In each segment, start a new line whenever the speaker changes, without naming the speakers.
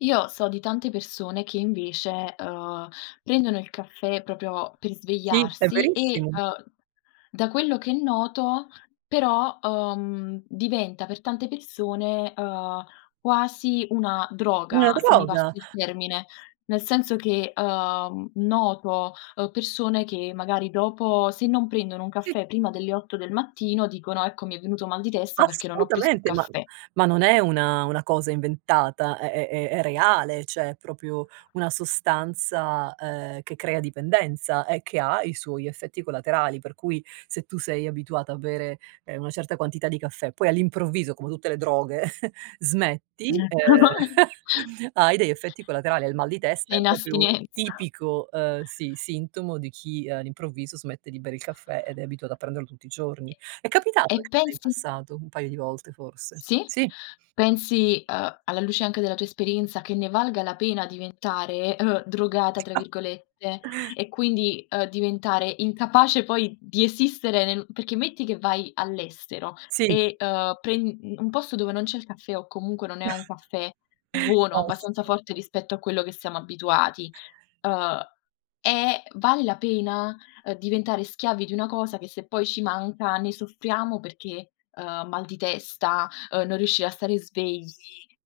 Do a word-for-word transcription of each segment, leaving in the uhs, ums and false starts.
Io, so di tante persone che invece, uhm, prendono il caffè propio per
Sì, s è
svegliarsi e,
verissimo.
uhm, da quello che noto però, uhm, diventa per tante persone, ehm, quasi una
Una
droga se mi passi
droga.
il termine, nel senso che, uhm, noto, uhm, persone che, magari, dopo se non prendono un
Sì.
caffè prima delle otto del mattino dicono: "Ecco, mi è venuto mal di testa, perché non ho preso il
Assolutamente, ma
caffè."
ma non è una una cosa inventata, è è è è reale, ceh, è propio una sostanza, ehm, che crea dipendenza e che ha i suoi effetti collaterali. Per cui, se tu sei abituata a bere, ehm, una certa quantità di caffè, poi all'improvviso come tutte le droghe, smetti, ehm, hai degli effetti collaterali, hai il mal di
È
testa, è
in
propio
astinenza.
tipico, ehm, sì sintomo di chi all'improvviso smette di bere il caffè, ed è abituato a prenderlo tutti i giorni. È
E
capitato anche a me in
pensi
passato un paio di volte forse.
Sì?
Sì.
Pensi, uhm, alla luce anche della tua esperienza, che ne valga la pena diventare, uhm, "drogata" tra virgolette e quindi, uhm, diventare incapace poi di esistere nel perché, metti che vai all'estero
Sì.
e, uhm, pren un posto dove non c'è il caffè, o comunque non è un caffè buono, abbastanza forte
[unintelligible]
rispetto a quello che siamo abituati, uhm, è vale la pena, uhm, diventare schiavi di una cosa, che se poi ci manca ne soffriamo, perché ehm, mal di testa, uhm, non riuscire a stare svegli,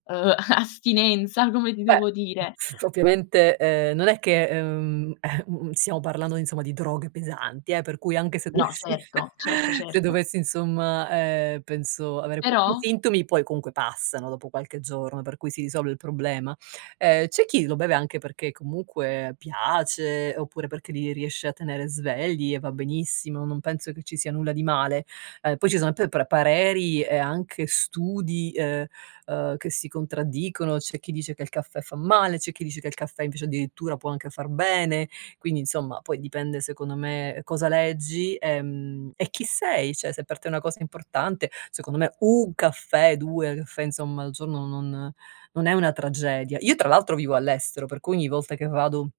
uhm, astinenza come ti
Beh,
devo dire.
s ovviamente, ehm, non è che, uhm, eh, mhmm, stiamo parlando, insomma, di droghe pesanti, eh, per cui, anche se
No,
dovessi
certo, certo,
se
certo.
dovessi, insomma ehm, penso avere pochi
Però
sintomi, poi comunque passano, dopo qualche giorno, per cui si risolve il problema. Ehm, c'è chi lo beve anche perché, comunque, piace oppure perché li riesce a tenere svegli e va benissimo, non penso che ci sia nulla di male. Ehm, poi ci sono p pr pareri, e anche studi, uhm ehm, che si contraddicono, c'è chi dice che il caffè fa male, c'è chi dice che il caffè invece, addirittura, può anche far bene. Quindi, insomma, poi dipende secondo me cosa leggi, ehm, e chi sei; ceh, se per te è una cosa importante, secondo me un caffè, due caffè, insomma, al giorno non non è una tragedia. Io tra l'altro vivo all'estero, per cui ogni volta che vado